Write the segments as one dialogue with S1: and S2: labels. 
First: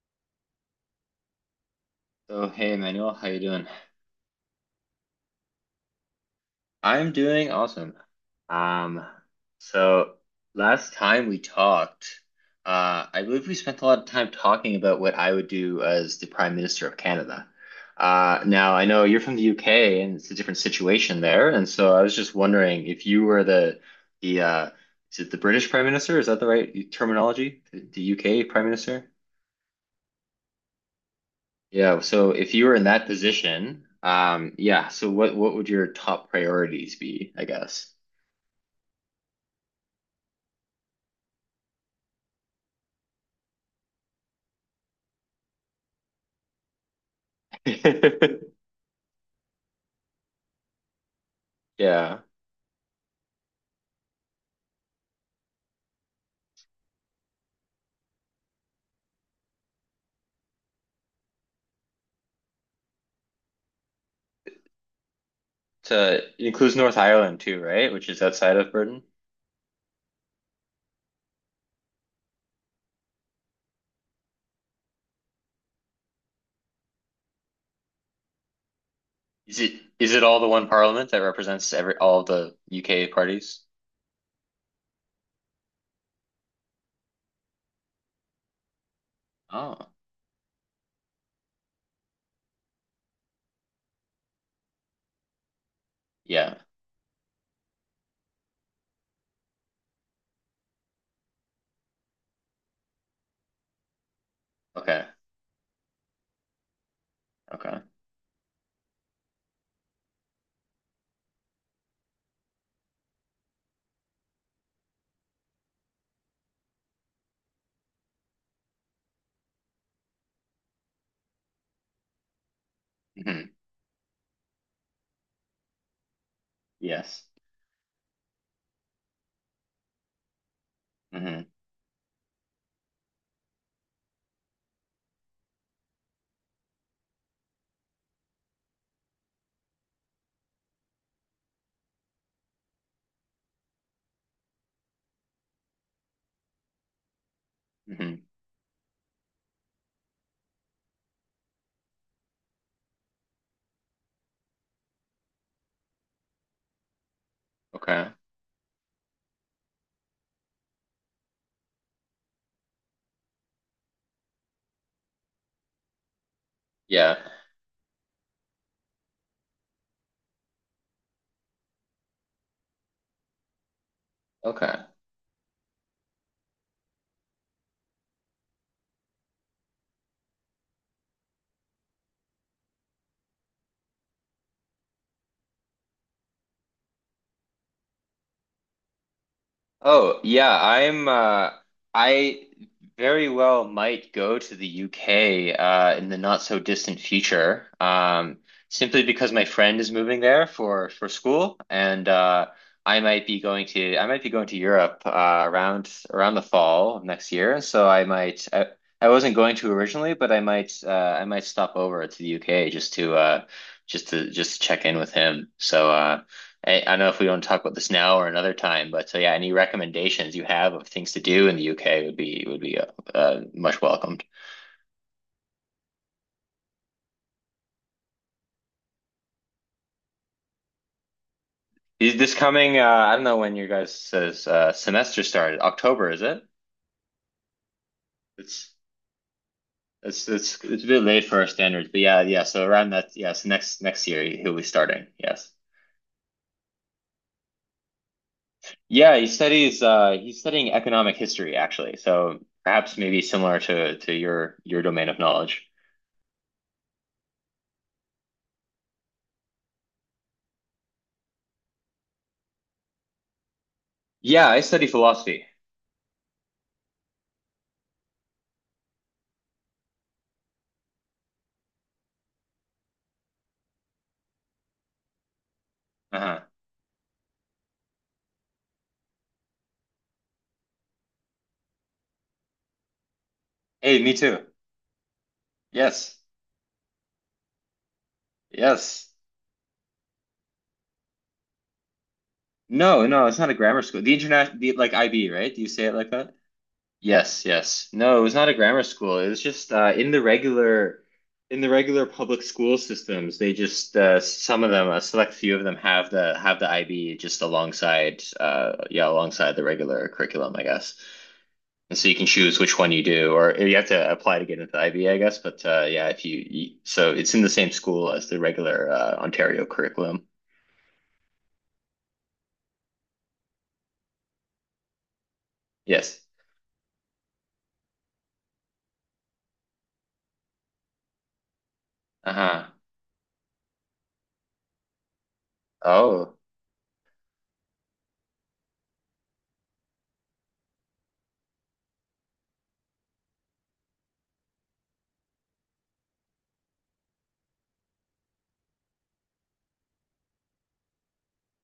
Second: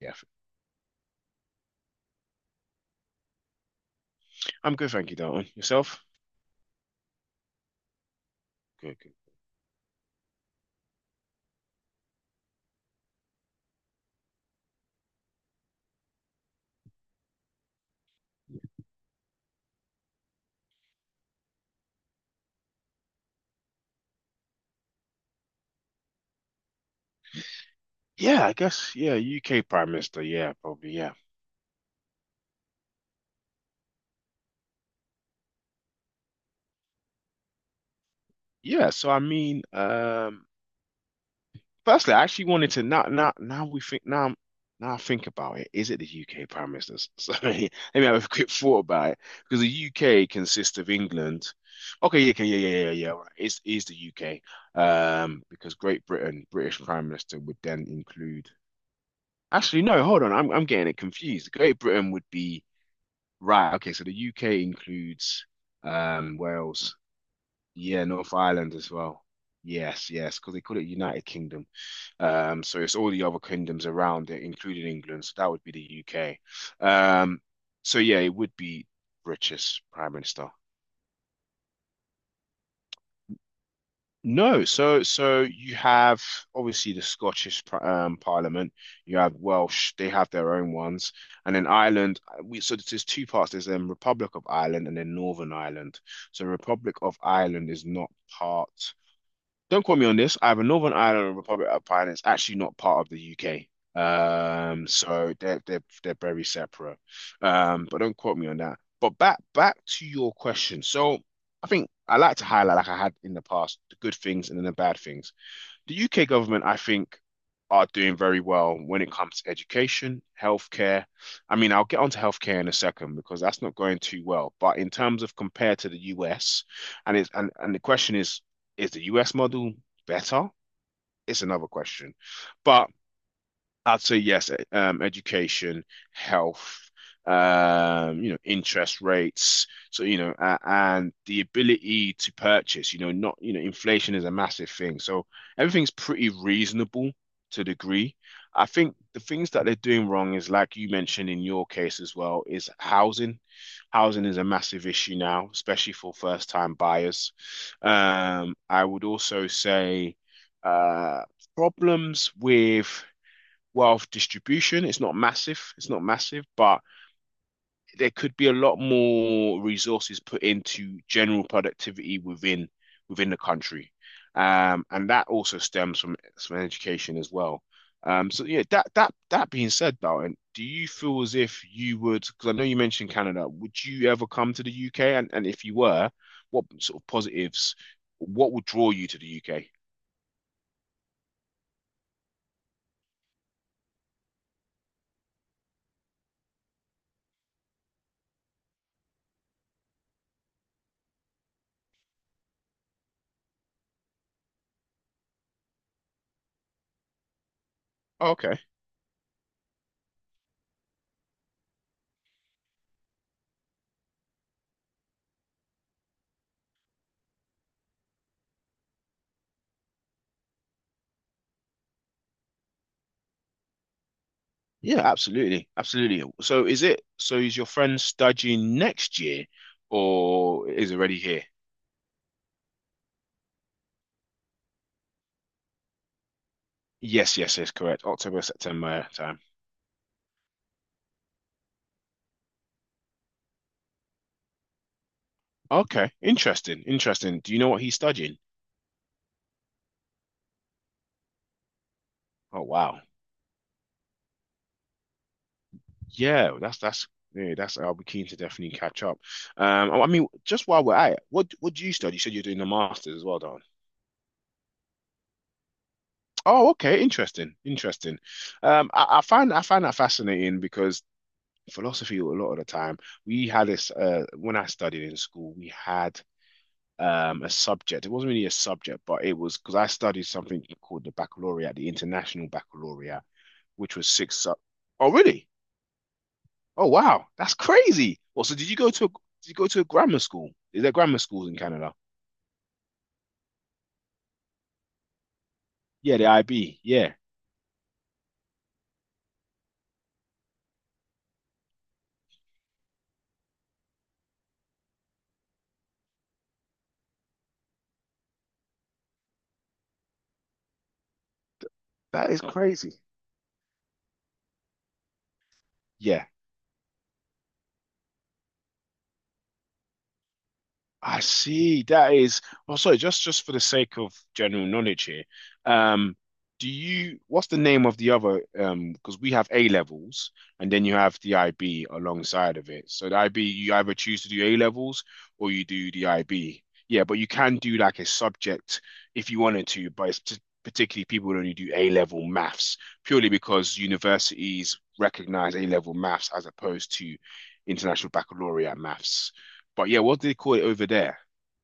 S1: Yeah,
S2: So, hey Manuel, how you doing?
S1: I'm good, thank you, Dalton. Yourself?
S2: I'm doing awesome.
S1: Good,
S2: Um,
S1: good.
S2: so last time we talked, I believe we spent a lot of time talking about what I would do as the Prime Minister of Canada. Now I know you're from the UK and it's a different situation there, and so I was just wondering if you were the is it the British Prime Minister? Is that the right terminology? The UK
S1: Yeah, I
S2: Prime
S1: guess,
S2: Minister?
S1: yeah, UK Prime Minister, yeah, probably, yeah.
S2: Yeah, so if you were in that position, yeah, so what would your top priorities be, I guess?
S1: Yeah, so I mean, firstly, I actually wanted to now I think about it, is it the UK Prime Minister? So let me have a quick thought about it, because the UK consists of England.
S2: Yeah.
S1: Okay, yeah, okay, yeah, yeah, yeah, yeah, right. It's the UK, because Great Britain, British Prime Minister would then include. Actually, no, hold on, I'm getting it confused. Great Britain would be. Right. Okay. So the UK includes
S2: So it includes
S1: Wales.
S2: North Ireland too, right?
S1: Yeah,
S2: Which is
S1: North
S2: outside of
S1: Ireland as
S2: Britain.
S1: well. Yes, yes, because they call it United Kingdom. So it's all the other kingdoms around it, including England. So that would be the UK. Um, so yeah, it would be
S2: Is it
S1: British Prime
S2: is it all the
S1: Minister.
S2: one parliament that represents every all the UK parties?
S1: No, so you have obviously the Scottish Parliament. You have
S2: Oh,
S1: Welsh; they have their own ones, and then Ireland. We. So there's two parts. There's Republic of Ireland and then Northern Ireland. So
S2: yeah.
S1: Republic of Ireland is not part. Don't quote me on this. Either Northern Ireland or Republic of Ireland is actually not part of the UK.
S2: Okay.
S1: So they're very separate.
S2: Okay.
S1: But don't quote me on that. But back to your question. So I think I like to highlight, like I had in the past, the good things and then the bad things the UK government, I think, are doing very well when it comes to education, healthcare. I mean, I'll get onto healthcare in a second because
S2: Hmm.
S1: that's not going too well. But in terms of compared to the US, and
S2: Yes.
S1: it's and, and the question is the US model better? It's
S2: Hmm.
S1: another question. But I'd say yes, education, health, you know, interest rates. So, you know, and the ability to purchase, you know, not, you know, inflation is a massive thing. So everything's pretty reasonable to a
S2: Hmm.
S1: degree. I think the things that they're doing wrong is, like you mentioned in your case as well, is housing. Housing is a massive issue now, especially for first-time buyers.
S2: Okay.
S1: I would also say uh, problems with wealth distribution. It's not massive. It's not massive, but
S2: Yeah.
S1: there could be a lot more resources put into general productivity within the country,
S2: Okay.
S1: and that also stems from education as well. So yeah, that being said, Dalton, do you feel as if you would? Because I know you mentioned Canada. Would you ever come to the UK? And if you were, what sort of positives? What would draw you to the UK?
S2: Oh, yeah, I very well might go to the UK in the not so distant future. Simply because my friend is moving there for school and I might be going to Europe around the fall of next year. So
S1: Oh, okay.
S2: I wasn't going to originally, but I might stop over to the UK just to check in with him. So I don't know if we want to talk about this now or another time, but so yeah, any recommendations you have of things to do in the UK would be much welcomed.
S1: Yeah, absolutely. Absolutely. So is it so is your friend studying next year or is already here?
S2: Is this coming? I don't know when your guys' semester started. October, is it?
S1: Yes, yes, yes, correct. October,
S2: It's
S1: September, yeah, time.
S2: it's a bit late for our standards, but yeah, yeah. So around that, yes, next year he'll be starting. Yes,
S1: Okay. Interesting. Interesting. Do you know what he's studying?
S2: yeah. He studies. He's studying economic history actually. So
S1: Oh
S2: perhaps
S1: wow.
S2: maybe similar to your domain of knowledge.
S1: Yeah, that's I'll be keen to definitely catch up. I mean just while we're at it, what do you study? You said you're doing a master's as well, Don.
S2: Yeah, I study philosophy.
S1: Oh, okay, interesting, interesting. I find that fascinating because philosophy a lot of the time. We had this when I studied in school, we had
S2: Uh-huh.
S1: a subject. It wasn't really a subject, but it was because I studied something called the baccalaureate, the International Baccalaureate, which
S2: Hey,
S1: was
S2: me
S1: six
S2: too.
S1: sub. Oh, really?
S2: Yes.
S1: Oh, wow, that's crazy. Well, so
S2: Yes.
S1: did you go to a grammar school? Is there grammar schools in Canada?
S2: No, no, it's not a grammar school. The like IB, right? Do you say it like
S1: Yeah, the
S2: that?
S1: IB. Yeah,
S2: Yes, yes. No, it was not a grammar school. It was just in the regular public school systems. They just Some of them, a select few of them have the IB just alongside, yeah, alongside the regular curriculum, I guess. And so you can
S1: that is Oh,
S2: choose which one
S1: crazy.
S2: you do, or you have to apply to get into the IB, I guess. But yeah, if
S1: Yeah,
S2: you, you so it's in the same school as the regular Ontario curriculum.
S1: I see. That is, well, sorry, just for the sake of general knowledge here, um,
S2: Yes.
S1: what's the name of the other, because we have A levels and then you have the IB alongside
S2: Uh-huh.
S1: of it. So the IB, you either choose to do A levels or you do the
S2: Oh.
S1: IB. Yeah, but you can do like a subject if you wanted to, particularly people who only do A level maths purely because universities recognize A level maths as opposed to International Baccalaureate maths. But yeah, what do they call it over there?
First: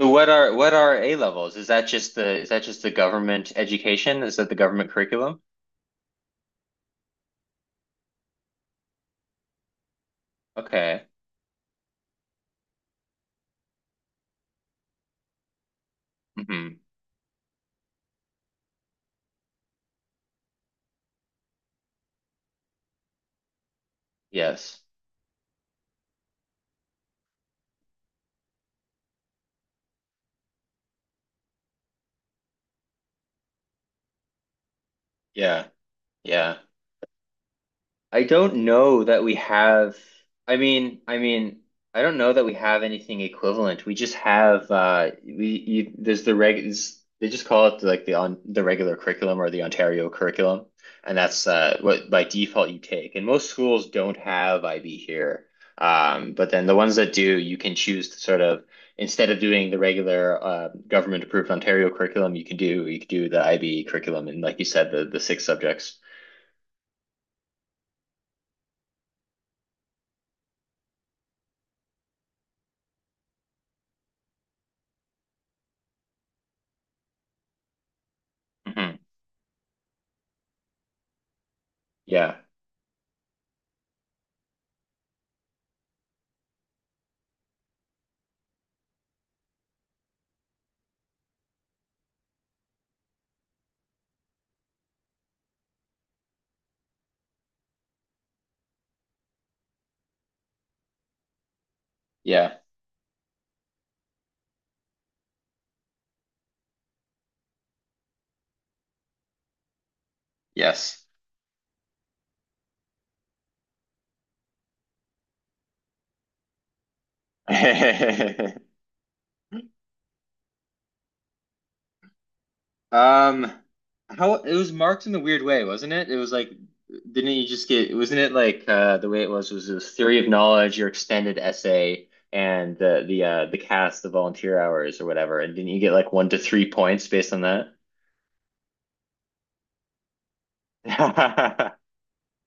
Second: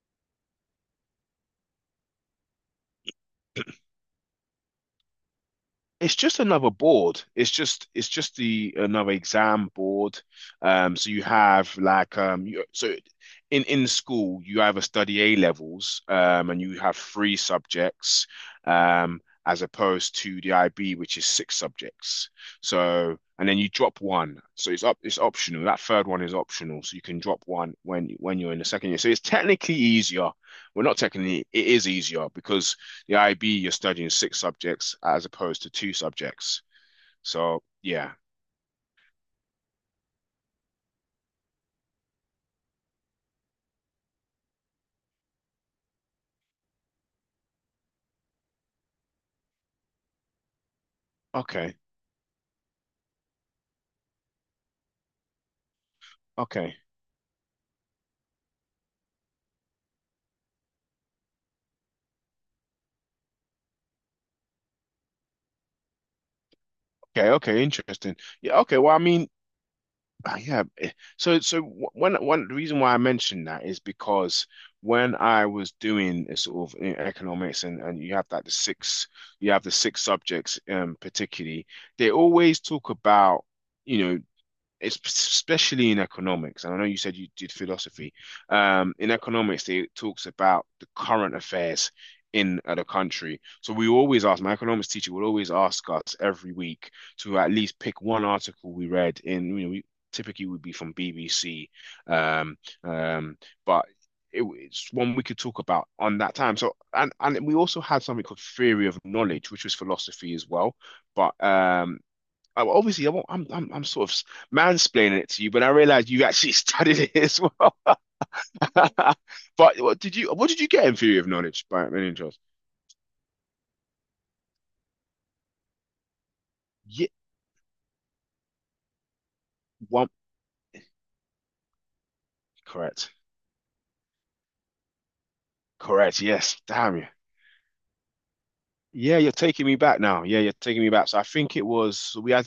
S2: So what are A levels? Is that just the government education? Is that the government curriculum?
S1: It's just another board. It's just the another exam board.
S2: Okay.
S1: So you have like so in school you either study A levels and
S2: Hmm.
S1: you have three subjects, as opposed to the IB which is six subjects. So and then you drop one. So
S2: Yes.
S1: it's optional. That third one is optional. So you can drop one when you're in the second year. So it's technically easier. Well, not technically, it is easier because the IB, you're studying six subjects as opposed
S2: Yeah.
S1: to two
S2: Yeah.
S1: subjects. So yeah,
S2: I don't know that we have. I mean, I don't know that we have anything equivalent. We just have there's the reg. It's- They just call it like the on the regular curriculum or the Ontario curriculum, and that's
S1: okay,
S2: what by default you take. And most schools don't have IB here, but then the
S1: okay,
S2: ones that do, you can choose to sort of instead of doing the regular government approved Ontario curriculum, you could do the IB curriculum and like you said, the six subjects.
S1: okay, okay, interesting. Yeah, okay. Well, I mean, yeah. So so wh- one one the reason why I mentioned that is because when I was doing a sort of economics and
S2: Hmm.
S1: you have the six subjects, particularly they
S2: Yeah.
S1: always talk about. You know, it's especially in economics, and I know you said you did philosophy. In economics, it talks about the current affairs in the country. So we always ask, my economics teacher will always ask us every week to at least pick one article we read in, you know, we typically would be from BBC,
S2: Yeah.
S1: um, um, but it's one we could talk about on that time. So, and we also had something called theory of knowledge, which was philosophy as well,
S2: Yes.
S1: but obviously, I won't, I'm sort of mansplaining it to you, but I realized you actually studied it as well. But what did you get in theory of knowledge by many interest?
S2: Um, how it was marked in a weird way, wasn't it? It was like,
S1: Yeah,
S2: didn't you just get, wasn't it like the way it was this
S1: one
S2: theory of knowledge, your extended essay, and
S1: correct,
S2: the cast, the volunteer hours or whatever, and didn't you get like
S1: correct.
S2: one to
S1: Yes,
S2: three
S1: damn you.
S2: points based on that?
S1: Yeah, you're taking me back now. Yeah, you're taking me back. So I think it was.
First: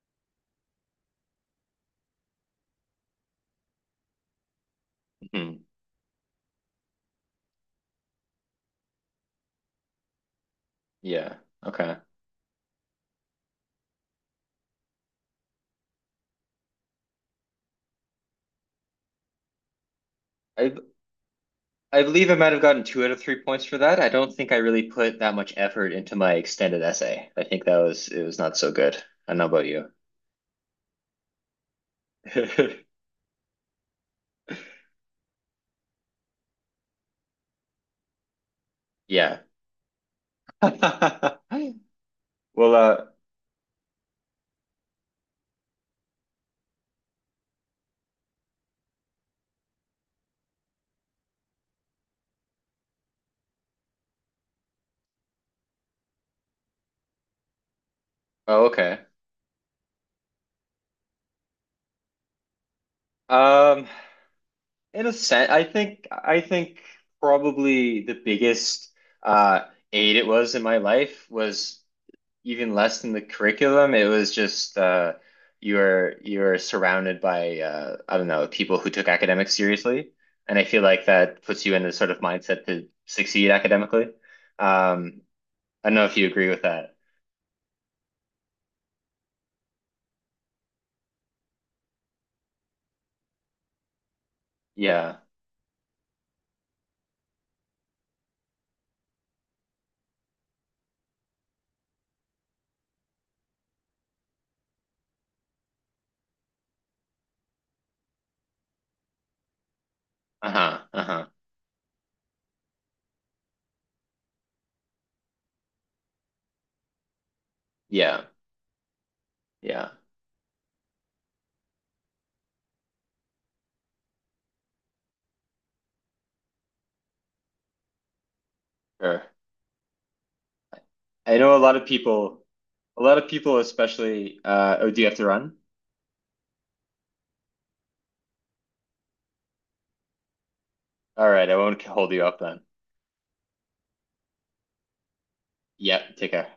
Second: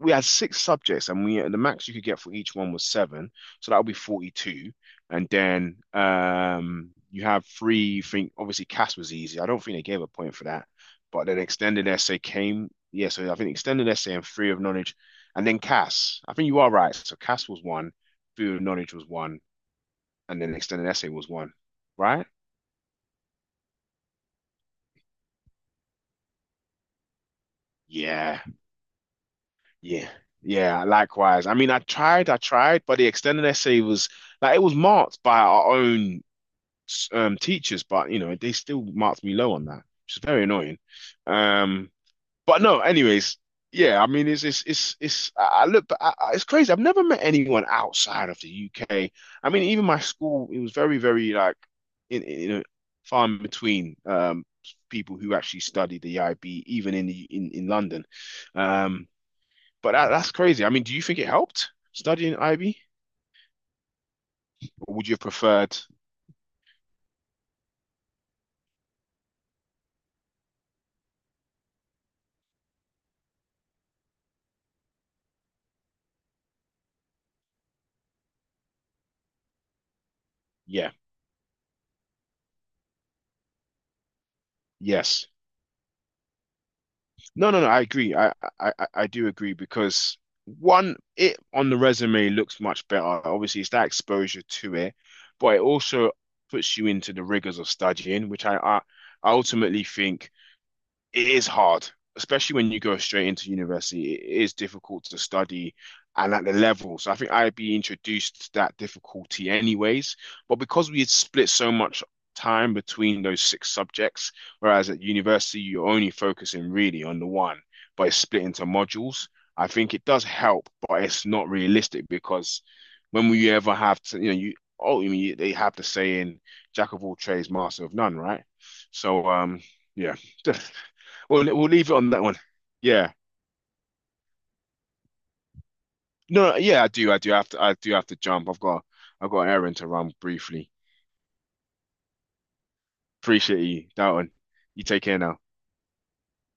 S1: We had six subjects and we the max you could get for each one was seven, so that would be 42. And
S2: Mhm.
S1: then, you have three. Think Obviously, CAS was easy. I don't think they gave a point for that, but
S2: Yeah.
S1: then extended
S2: Okay.
S1: essay came. Yeah, so I think extended essay and theory of knowledge and then CAS. I think you are right. So CAS was one, theory of knowledge was one, and then
S2: I
S1: extended essay was one.
S2: I
S1: Right.
S2: believe I might have gotten two out of 3 points for that. I don't think I really put that much effort into my extended essay. I think that was It was
S1: Yeah.
S2: not so good. I don't know about you.
S1: Yeah, yeah, likewise. I mean, I tried, but the extended essay was like it was marked by our own, teachers, but you know they still marked me
S2: Yeah.
S1: low on that, which is very annoying. Um, but
S2: Well,
S1: no, anyways, yeah, I mean it's I look, but I- it's crazy. I've never met anyone outside of the UK. I mean, even my school, it was very very like you know, far in between, people who actually studied the IB, even in the in London.
S2: oh, okay.
S1: Um, but that's crazy. I mean, do you think it helped studying IB,
S2: Um,
S1: or
S2: in
S1: would
S2: a
S1: you have
S2: sense, I
S1: preferred?
S2: think I think probably the biggest uh aid it was in my life was even less than the curriculum. It was just you're surrounded by I don't know, people who took academics seriously. And I feel
S1: Yeah.
S2: like that puts you in the sort of mindset to succeed academically. Um,
S1: Yes.
S2: I don't know if you agree with that.
S1: No, no, no. I agree. I do agree because one, it on the resume looks much better. Obviously, it's that exposure to it,
S2: Yeah.
S1: but it also puts you into the rigors of studying, which I ultimately think it is hard, especially when you go straight into university. It is difficult to study and at the level. So I think IB introduced that difficulty anyways. But
S2: Uh-huh.
S1: because we had
S2: Uh-huh.
S1: split so much time between those six subjects, whereas at university you're only focusing really on the one, but it's
S2: Yeah.
S1: split into modules. I
S2: Yeah.
S1: think it does help, but it's not realistic because when will you ever have to, you know, you oh, I mean, they have the saying, "Jack of all trades, master of none," right?
S2: Sure.
S1: So, yeah.
S2: I
S1: We'll
S2: know a
S1: we'll
S2: lot of
S1: leave it on that one.
S2: people, a
S1: Yeah.
S2: lot of people, especially. Oh, do you have to run?
S1: No, no, yeah, I do. I do have to. I do have to jump. I've got an errand to run briefly.
S2: All right, I won't hold you up then.
S1: Appreciate you, that one. You take care now.
S2: Yeah, take care.